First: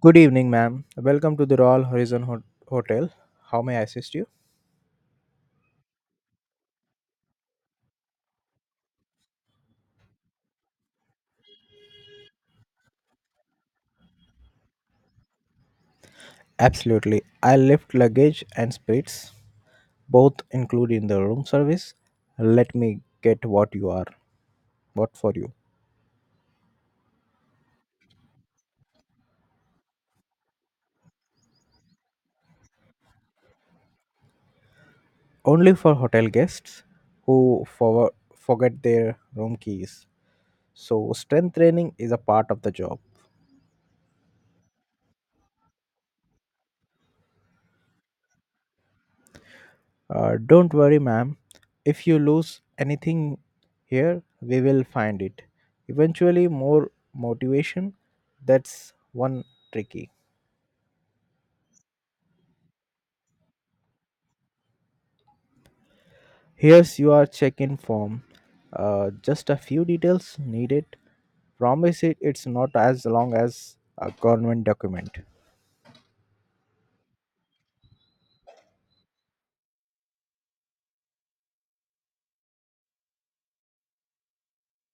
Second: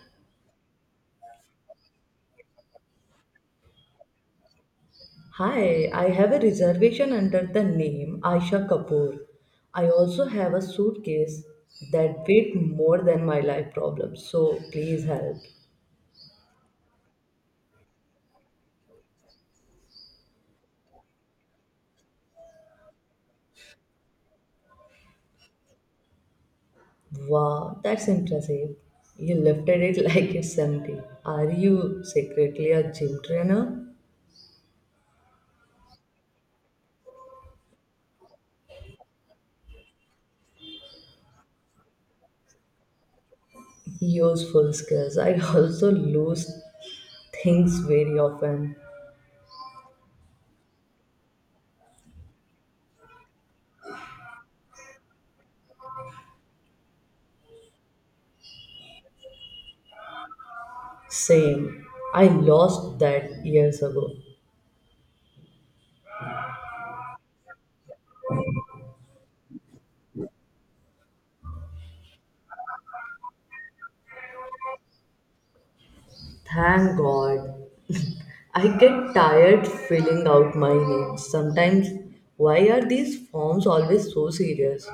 Good evening, ma'am. Welcome to the Royal Horizon Hotel. How may I assist you? Hi, I have a reservation under the name Aisha Kapoor. I also have a suitcase that weighed more than my life problem, so please help. Absolutely. I left luggage and spirits, both included in the room service. Let me get what you are. What for you? Wow, that's impressive. You lifted it like it's empty. Are you secretly a gym trainer? Only for hotel guests who forget their room keys. So, strength training is a part of the job. Useful skills. I also lose things very often. Don't worry, ma'am. If you lose anything here, we will find it. Eventually, more motivation. That's one tricky. Same. I lost that years ago. Here's your check-in form. Just a few details needed. Promise it's not as long as a government document. Thank God. I get tired filling out my name. Sometimes, why are these forms always so serious?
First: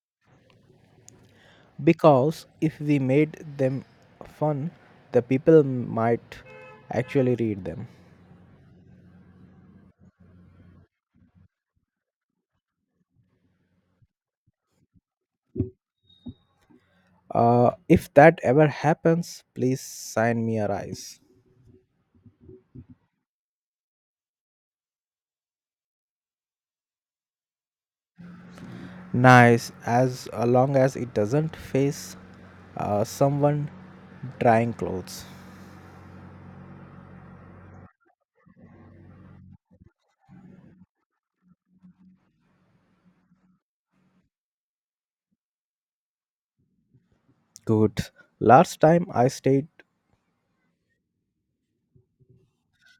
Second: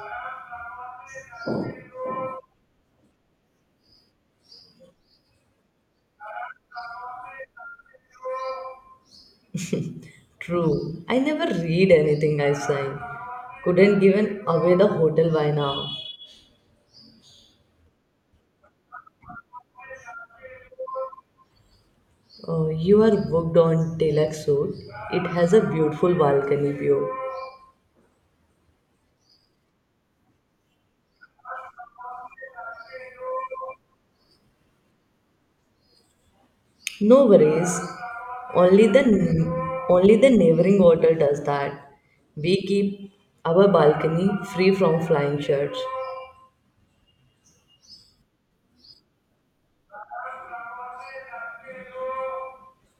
Because if we made them fun, the people might actually read them. True, I never read anything I sign. Couldn't given away the hotel by now. If that ever happens, please sign me a rise. You are booked on Telexur. It has a beautiful balcony view. Nice, as long as it doesn't face someone drying clothes. No worries. Only the only the neighboring hotel does that. We keep our balcony free from flying shirts. Good. Last time I stayed,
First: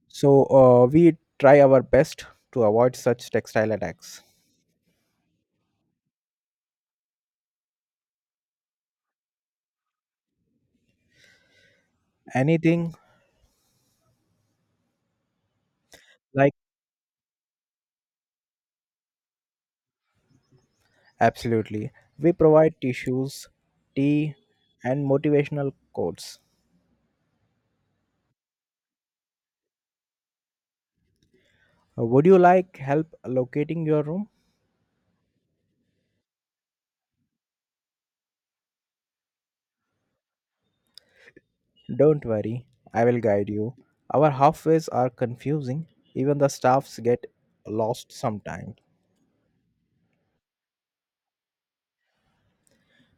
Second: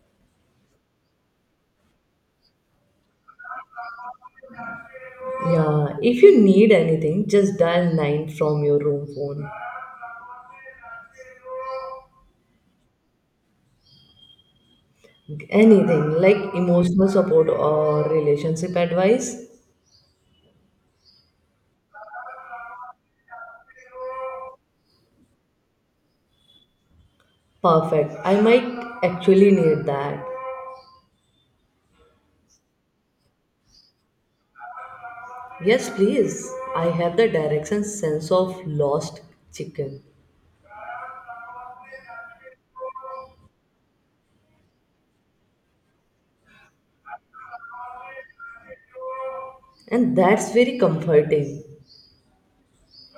we try our best to avoid such textile attacks. Yeah, if you need anything, just dial 9 from your room phone. Anything Anything like like emotional support or relationship advice. absolutely. We provide tissues, tea, and motivational quotes. Perfect. I might actually need that. Would you like help locating your room? Yes, please. I have the direction sense of lost chicken. Don't worry, I will guide you. Our halfways are confusing, even the staffs get lost sometimes. And that's very comforting.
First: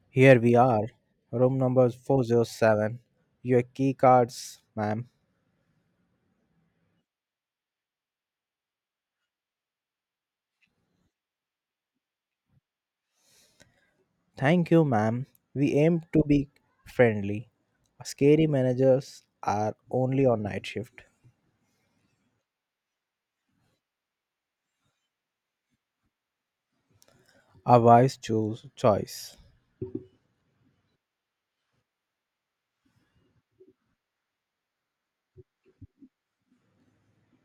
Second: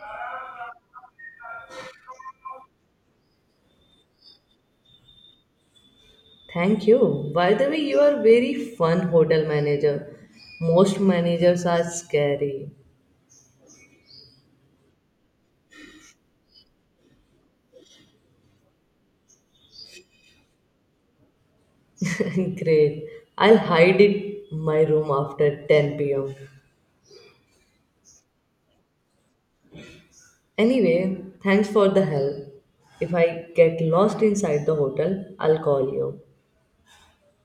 Here we are, room number 407. Your key cards, ma'am. Thank you. By the way, you are very fun hotel manager. Most managers are scary. Thank you, ma'am. We aim to be friendly. Scary managers are only on night shift. Great. I'll hide it my room after 10 p.m. A wise choose choice. Anyway, thanks for the help. If I get lost inside the hotel, I'll call you.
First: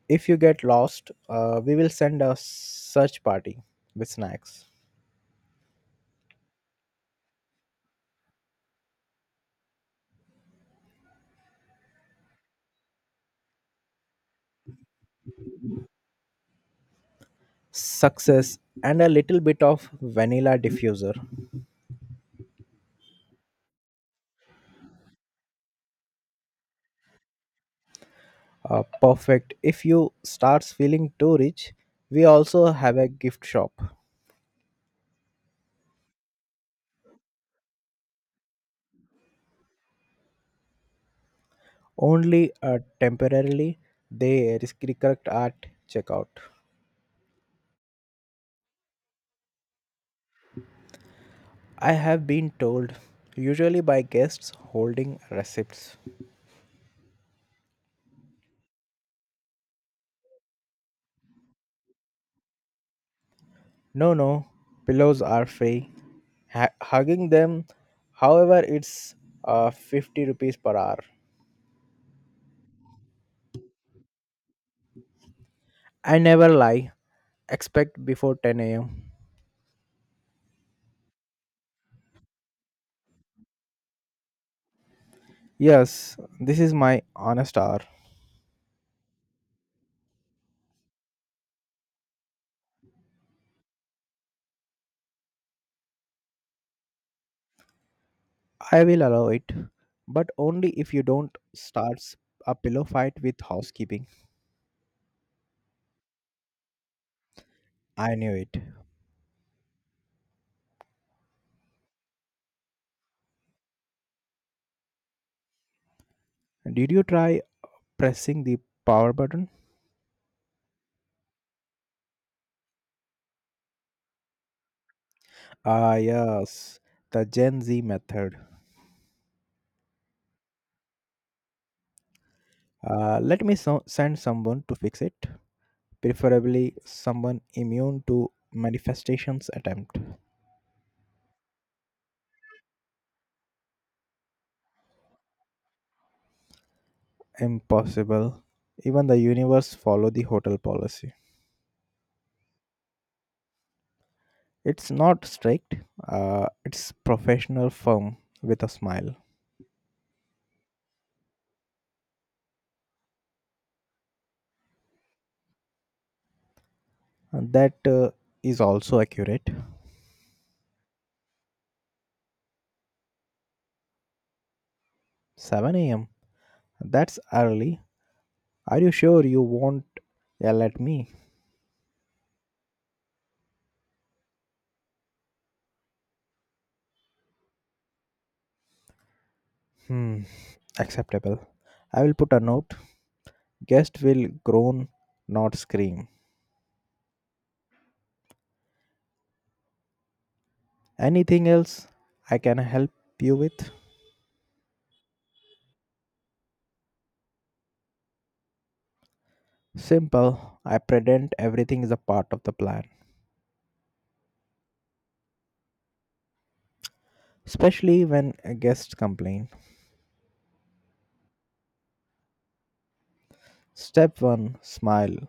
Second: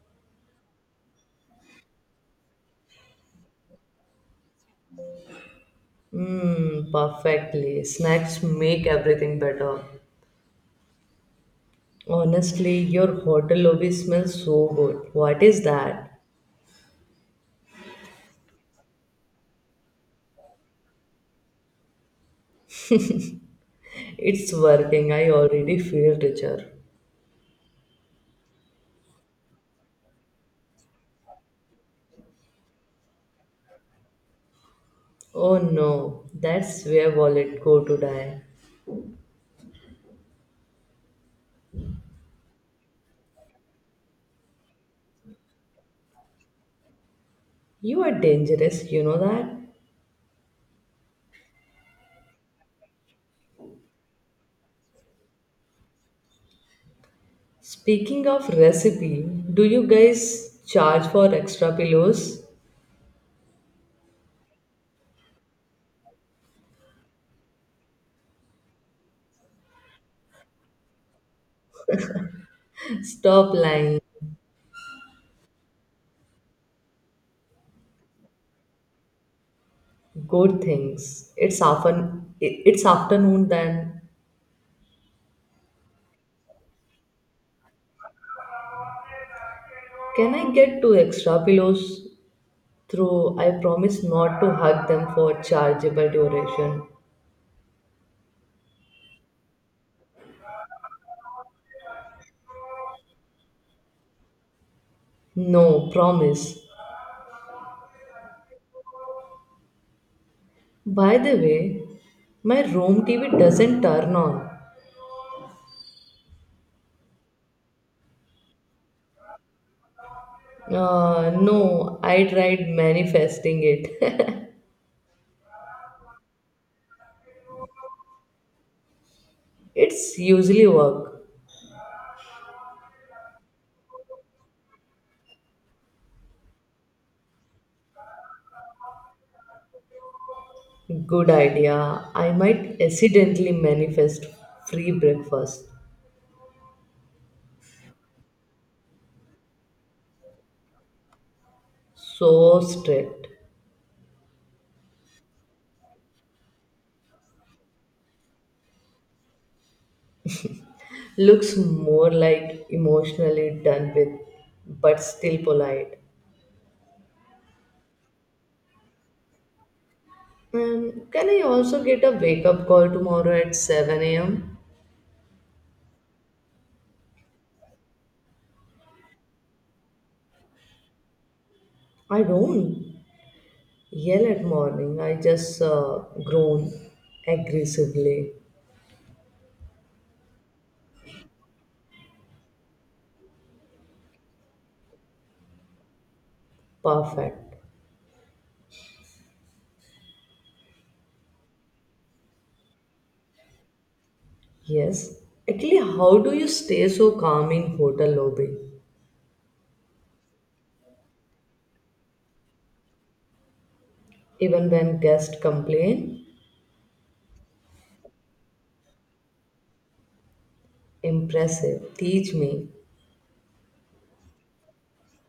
If you get lost, we will send a search party with snacks, Mmm, perfectly. Snacks make everything better. Honestly, your hotel lobby smells so good. What is that? success, and a little bit of vanilla diffuser. It's working. I already feel richer. Perfect. If you starts feeling too rich, we also have a gift shop. Oh no, that's where wallet go to die. Only temporarily they restrict at checkout. You are dangerous, you know that? I have been told, usually by guests holding receipts. Speaking of recipe, do you guys charge for extra pillows? No, no, pillows are free. Hugging them, however, it's 50 rupees per hour. Stop lying. I never lie. Expect before 10 a.m. Good things. It's often it- it's afternoon then. Yes, this is my honest hour. Can I get two extra pillows? Through I promise not to hug them for chargeable duration. I will allow it, but only if you don't start a pillow fight with housekeeping. No, promise. I knew it. By the way, my room TV doesn't turn on. Did you try pressing the power button? No, I tried manifesting it. Ah, yes, the Gen Z method. It's usually work. Let me send someone to fix it, preferably someone immune to manifestations attempt. Good idea. I might accidentally manifest free breakfast. Impossible. Even the universe follow the hotel policy. So strict. It's not strict. It's professional firm with a smile. Looks more like emotionally done with, but still polite. And that is also accurate. Can I also get a wake up call tomorrow at 7 a.m.? 7 a.m. That's early. Are you sure you won't yell at me? I don't yell at morning, I just groan aggressively. Hmm. Acceptable. I will put a note. Guest will groan, not scream. Perfect. Anything else I can help you with? Yes. Actually, how do you stay so calm in hotel lobby? Simple. I pretend everything is a part of the plan, Even when guests complain? especially when guests complain. Impressive. Teach me Step 1, smile.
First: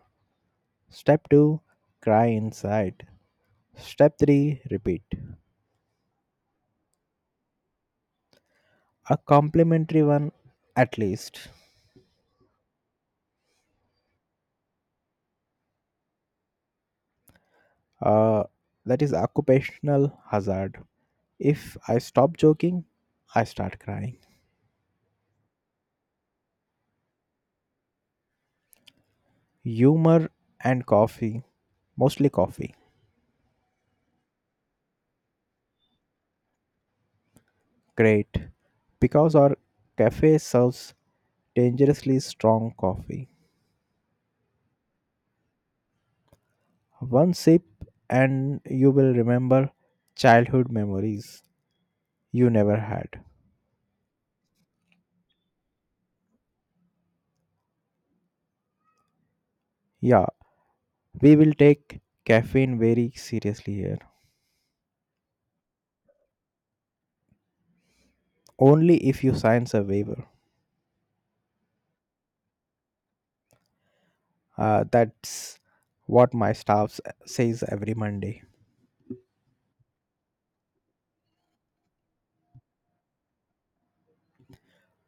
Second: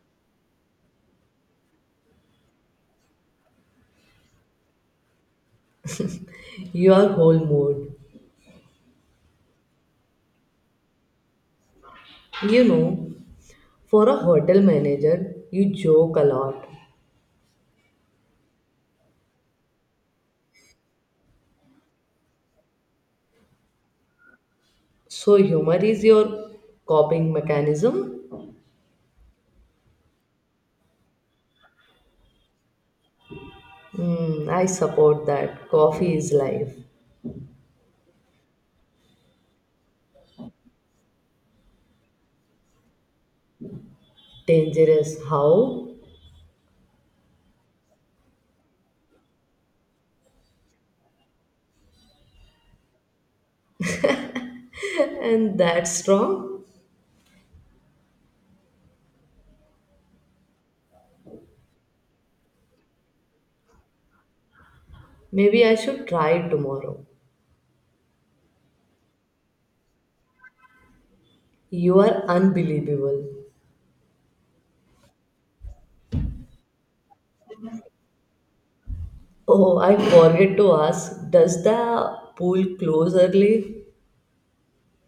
Step 2, cry inside. Step 3, repeat. your whole mood. A complimentary one, at least. You know, For a hotel manager, you joke a lot. Uh, that is occupational hazard. If I stop joking, I start crying. So, humor is your coping mechanism? Humor and coffee, mostly coffee. I support that. Coffee is life. Great, because our cafe serves dangerously strong coffee. Dangerous. How? One sip, and you will remember childhood memories you never had. And that's strong? Yeah, we will take caffeine very seriously here. Maybe I should try tomorrow. Only if you sign a waiver. You are unbelievable. That's what my staff says every Monday. Oh, I forget to ask. Does the pool close early?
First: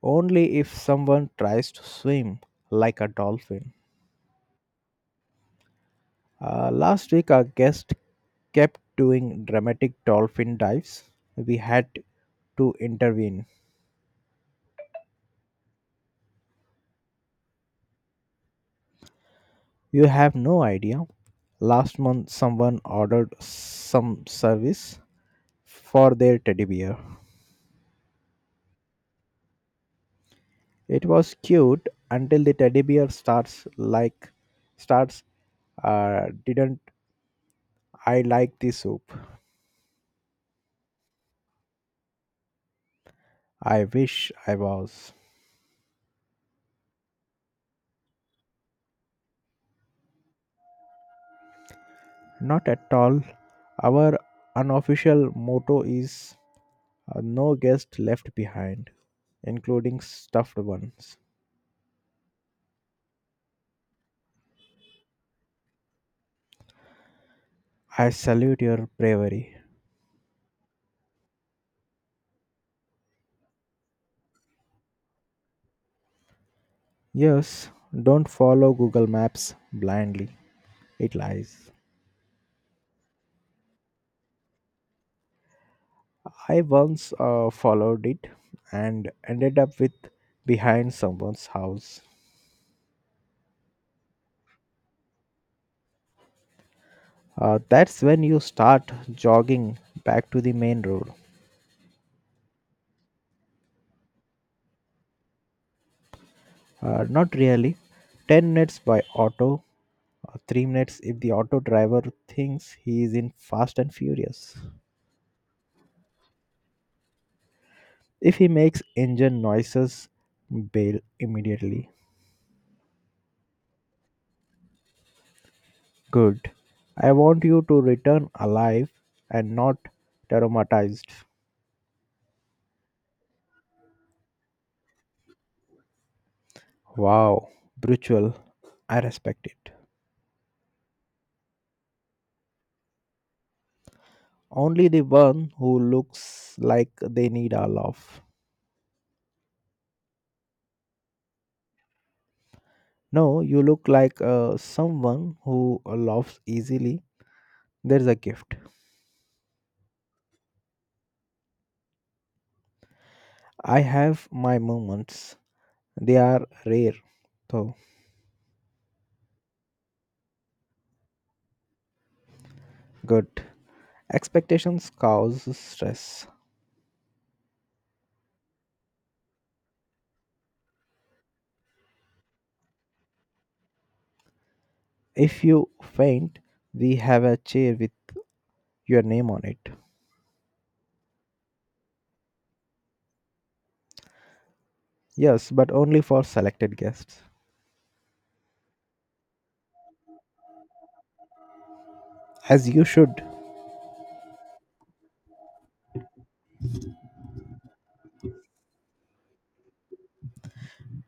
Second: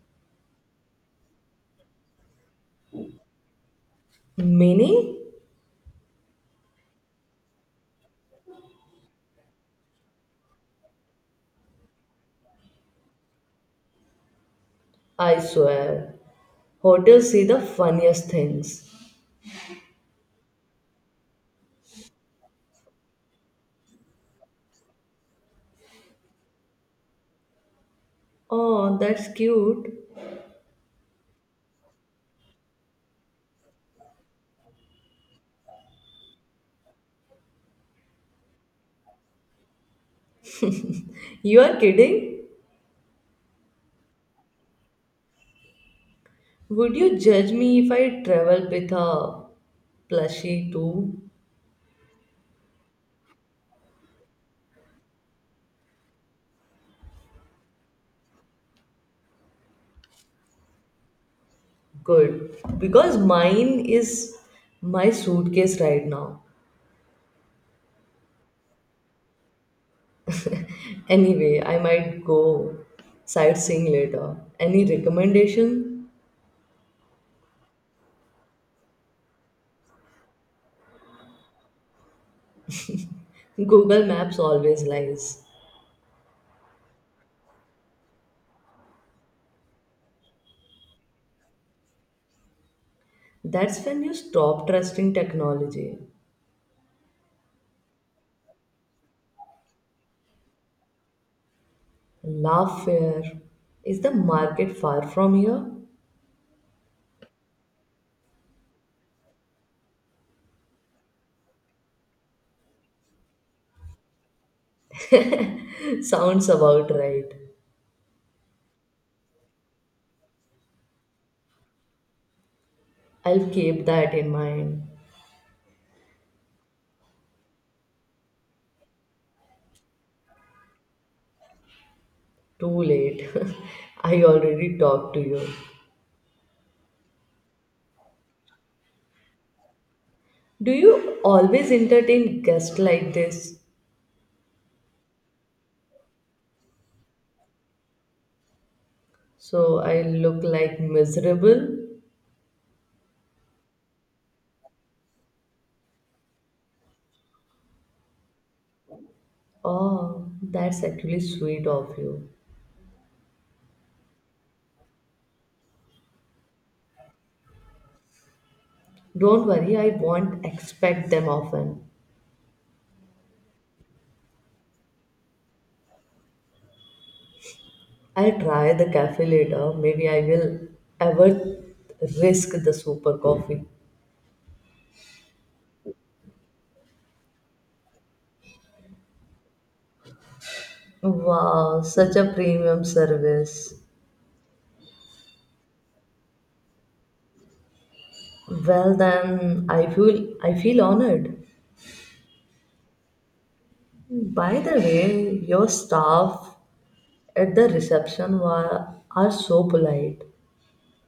Only if someone tries to swim like a dolphin. Mini? Last week, our guest kept doing dramatic dolphin dives. We had to intervene. I swear. Hotels see the funniest things. You have no idea. Last month, someone ordered some service for their teddy bear. Oh, that's cute. It was cute until the teddy bear starts. Didn't I like the soup? You are kidding? I wish I was. Would you judge me if I traveled with a plushie too? Not at all. Our unofficial motto is, no guest left behind, including stuffed ones. Good. Because mine is my suitcase right now. I salute your bravery. Anyway, I might go sightseeing later. Any recommendation? Yes, don't follow Google Maps blindly. It lies. Google Maps always lies. I once followed it and ended up with behind someone's house. That's when you stop trusting technology. That's when you start jogging back to the main road. Laughfare. Is the market far from here? Not really. 10 minutes by auto, 3 minutes if the auto driver thinks he is in Fast and Furious. Sounds about right. If he makes engine noises, bail immediately. I'll keep that in mind. Good. I want you to return alive and not traumatized. Too late. I already talked to you. Wow, brutal. I respect it. Do you always entertain guests like this? Only the one who looks like they need a laugh. So I look like miserable? No, you look like someone who laughs easily. There's a gift. Oh, that's actually sweet of you. I have my moments. They are rare, though. Don't worry, I won't expect them often. Good. Expectations cause stress. I'll try the cafe later. Maybe I will ever risk the super coffee. If you faint, we have a chair with your name on it. Wow, such a premium service. Yes, but only for selected guests. Well then, I feel honored. As you should. By the way, your staff at the reception are so polite.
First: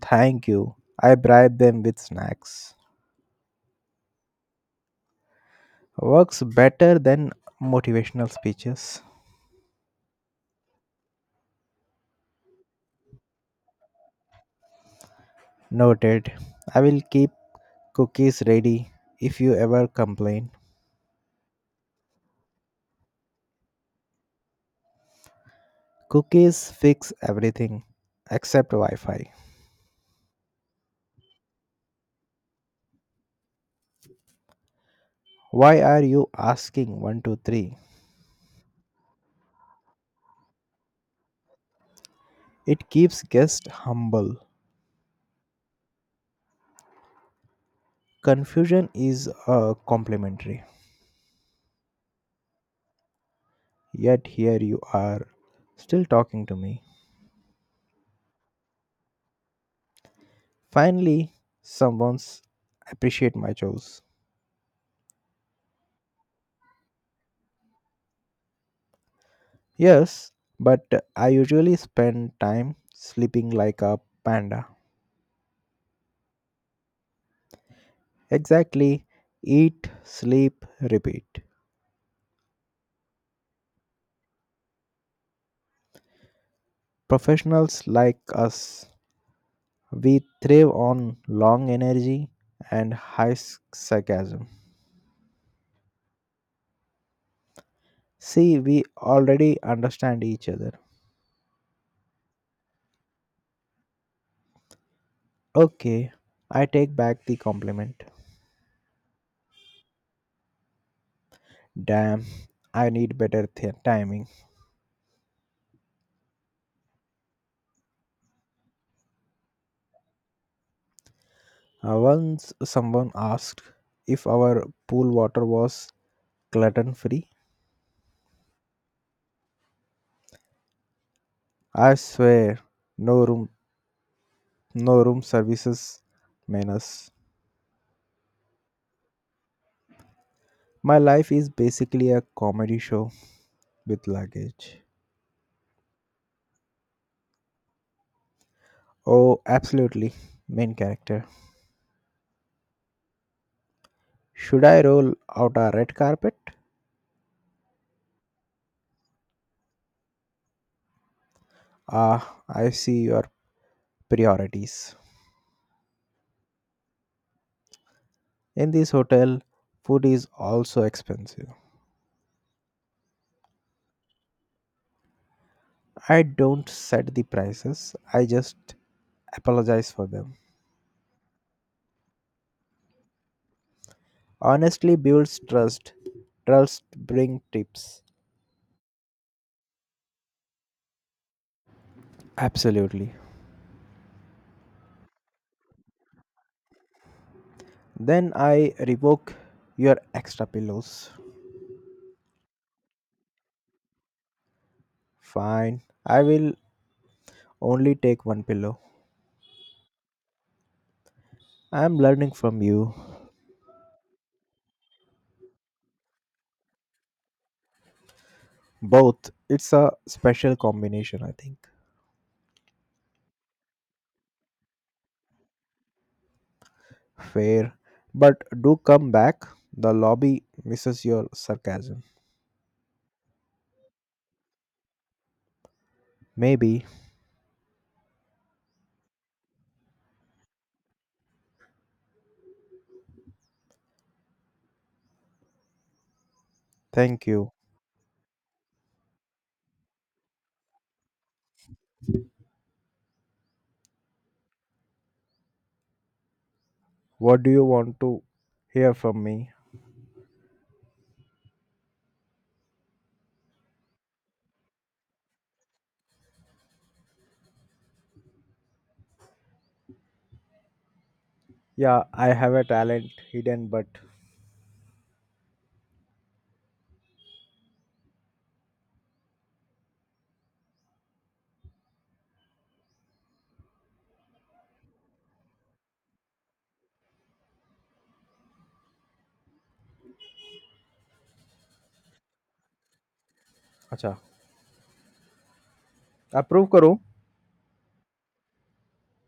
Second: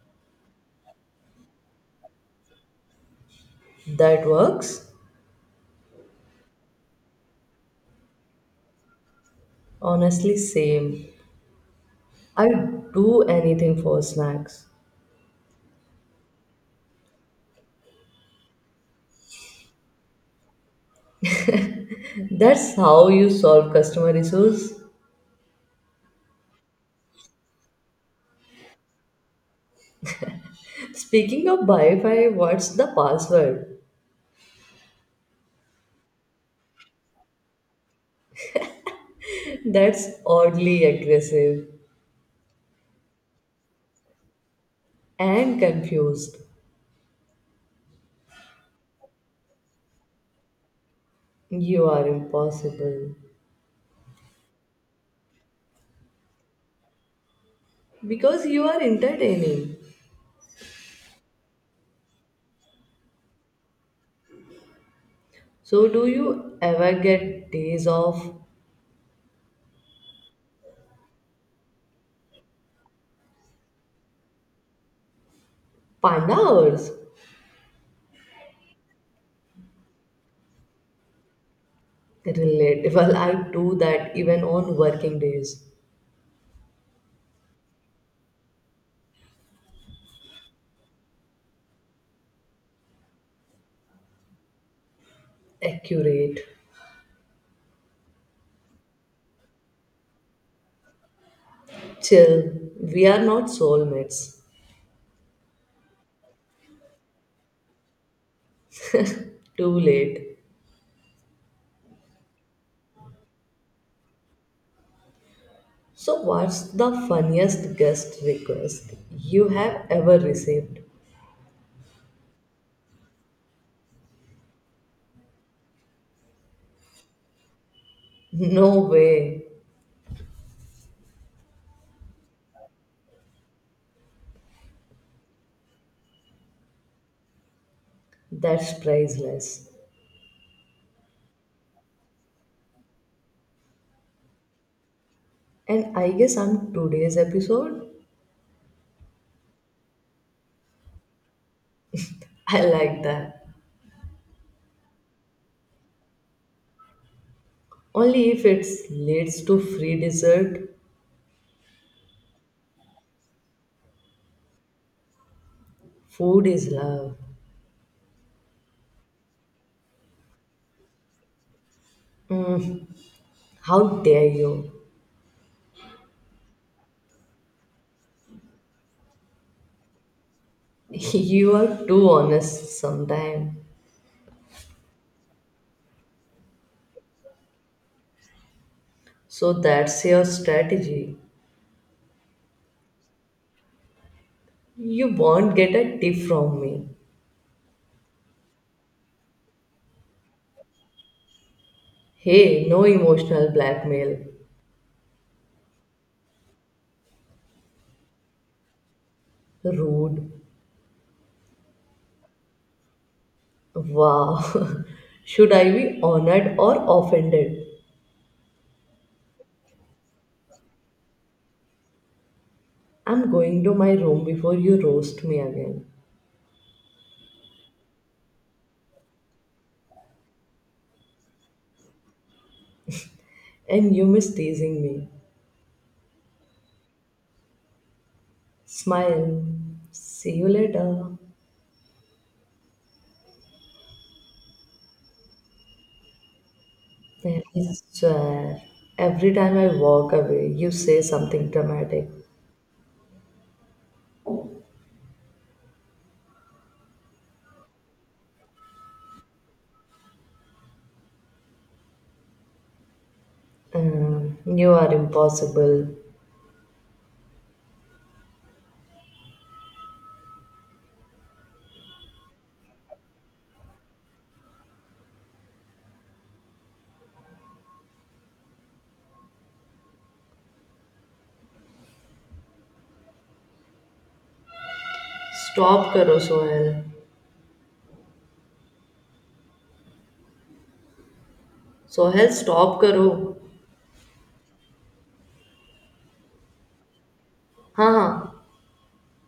Thank you. I bribe them with snacks. That works. Works better than motivational speeches. Honestly, same. I do anything for snacks. Noted. I will keep cookies ready if you ever complain. That's how you solve customer issues. Cookies fix everything except Wi Fi. Speaking of Wi-Fi, what's the password? Why are you asking 123? That's oddly aggressive It keeps guests humble. and confused. Confusion is complimentary. You are impossible Yet here you are, still talking to me. because you are entertaining. Finally, someone's appreciate my chores. So, do you ever get days of Yes, but I usually spend time sleeping like a panda. panda hours? Exactly, eat, sleep, repeat. Relatable. I do that even on working days. Professionals like us, we thrive on long energy and high sarcasm. Accurate. See, we already understand each other. Chill. We are not soulmates. Okay, I take back the compliment. Too late. Damn, I need better timing. So, what's the funniest guest request you have ever received? Once someone asked if our pool water was gluten free. No way. I swear, no room, no room services menace. That's priceless. My life is basically a comedy show with luggage. And I guess I'm today's episode. Oh, absolutely, main character. I like that. Should I roll out a red carpet? Only if it leads to free dessert. Ah, I see your priorities. Food is love. In this hotel, food is also expensive. Mm, how dare you? I don't set the prices, I just apologize for them. You are too honest sometimes. Honestly builds trust. Trust bring tips. So that's your strategy. Absolutely. You won't get a tip from me. Then I revoke your extra pillows. Hey, no emotional blackmail. Fine. I will only take one pillow. Rude. I am learning from you. Wow. Should I be honored or offended? Both. It's a special combination, I think. I'm going to my room before you roast me again. Fair. But do come back. The lobby misses your sarcasm. And you miss teasing me. Maybe. Smile. See you later. Thank I you. swear. Every time I walk away, you say something dramatic. What do you want to hear from me? You are impossible. Yeah I have a talent hidden but Stop, Carousel. Sohail stop करो अच्छा approve करो हाँ हाँ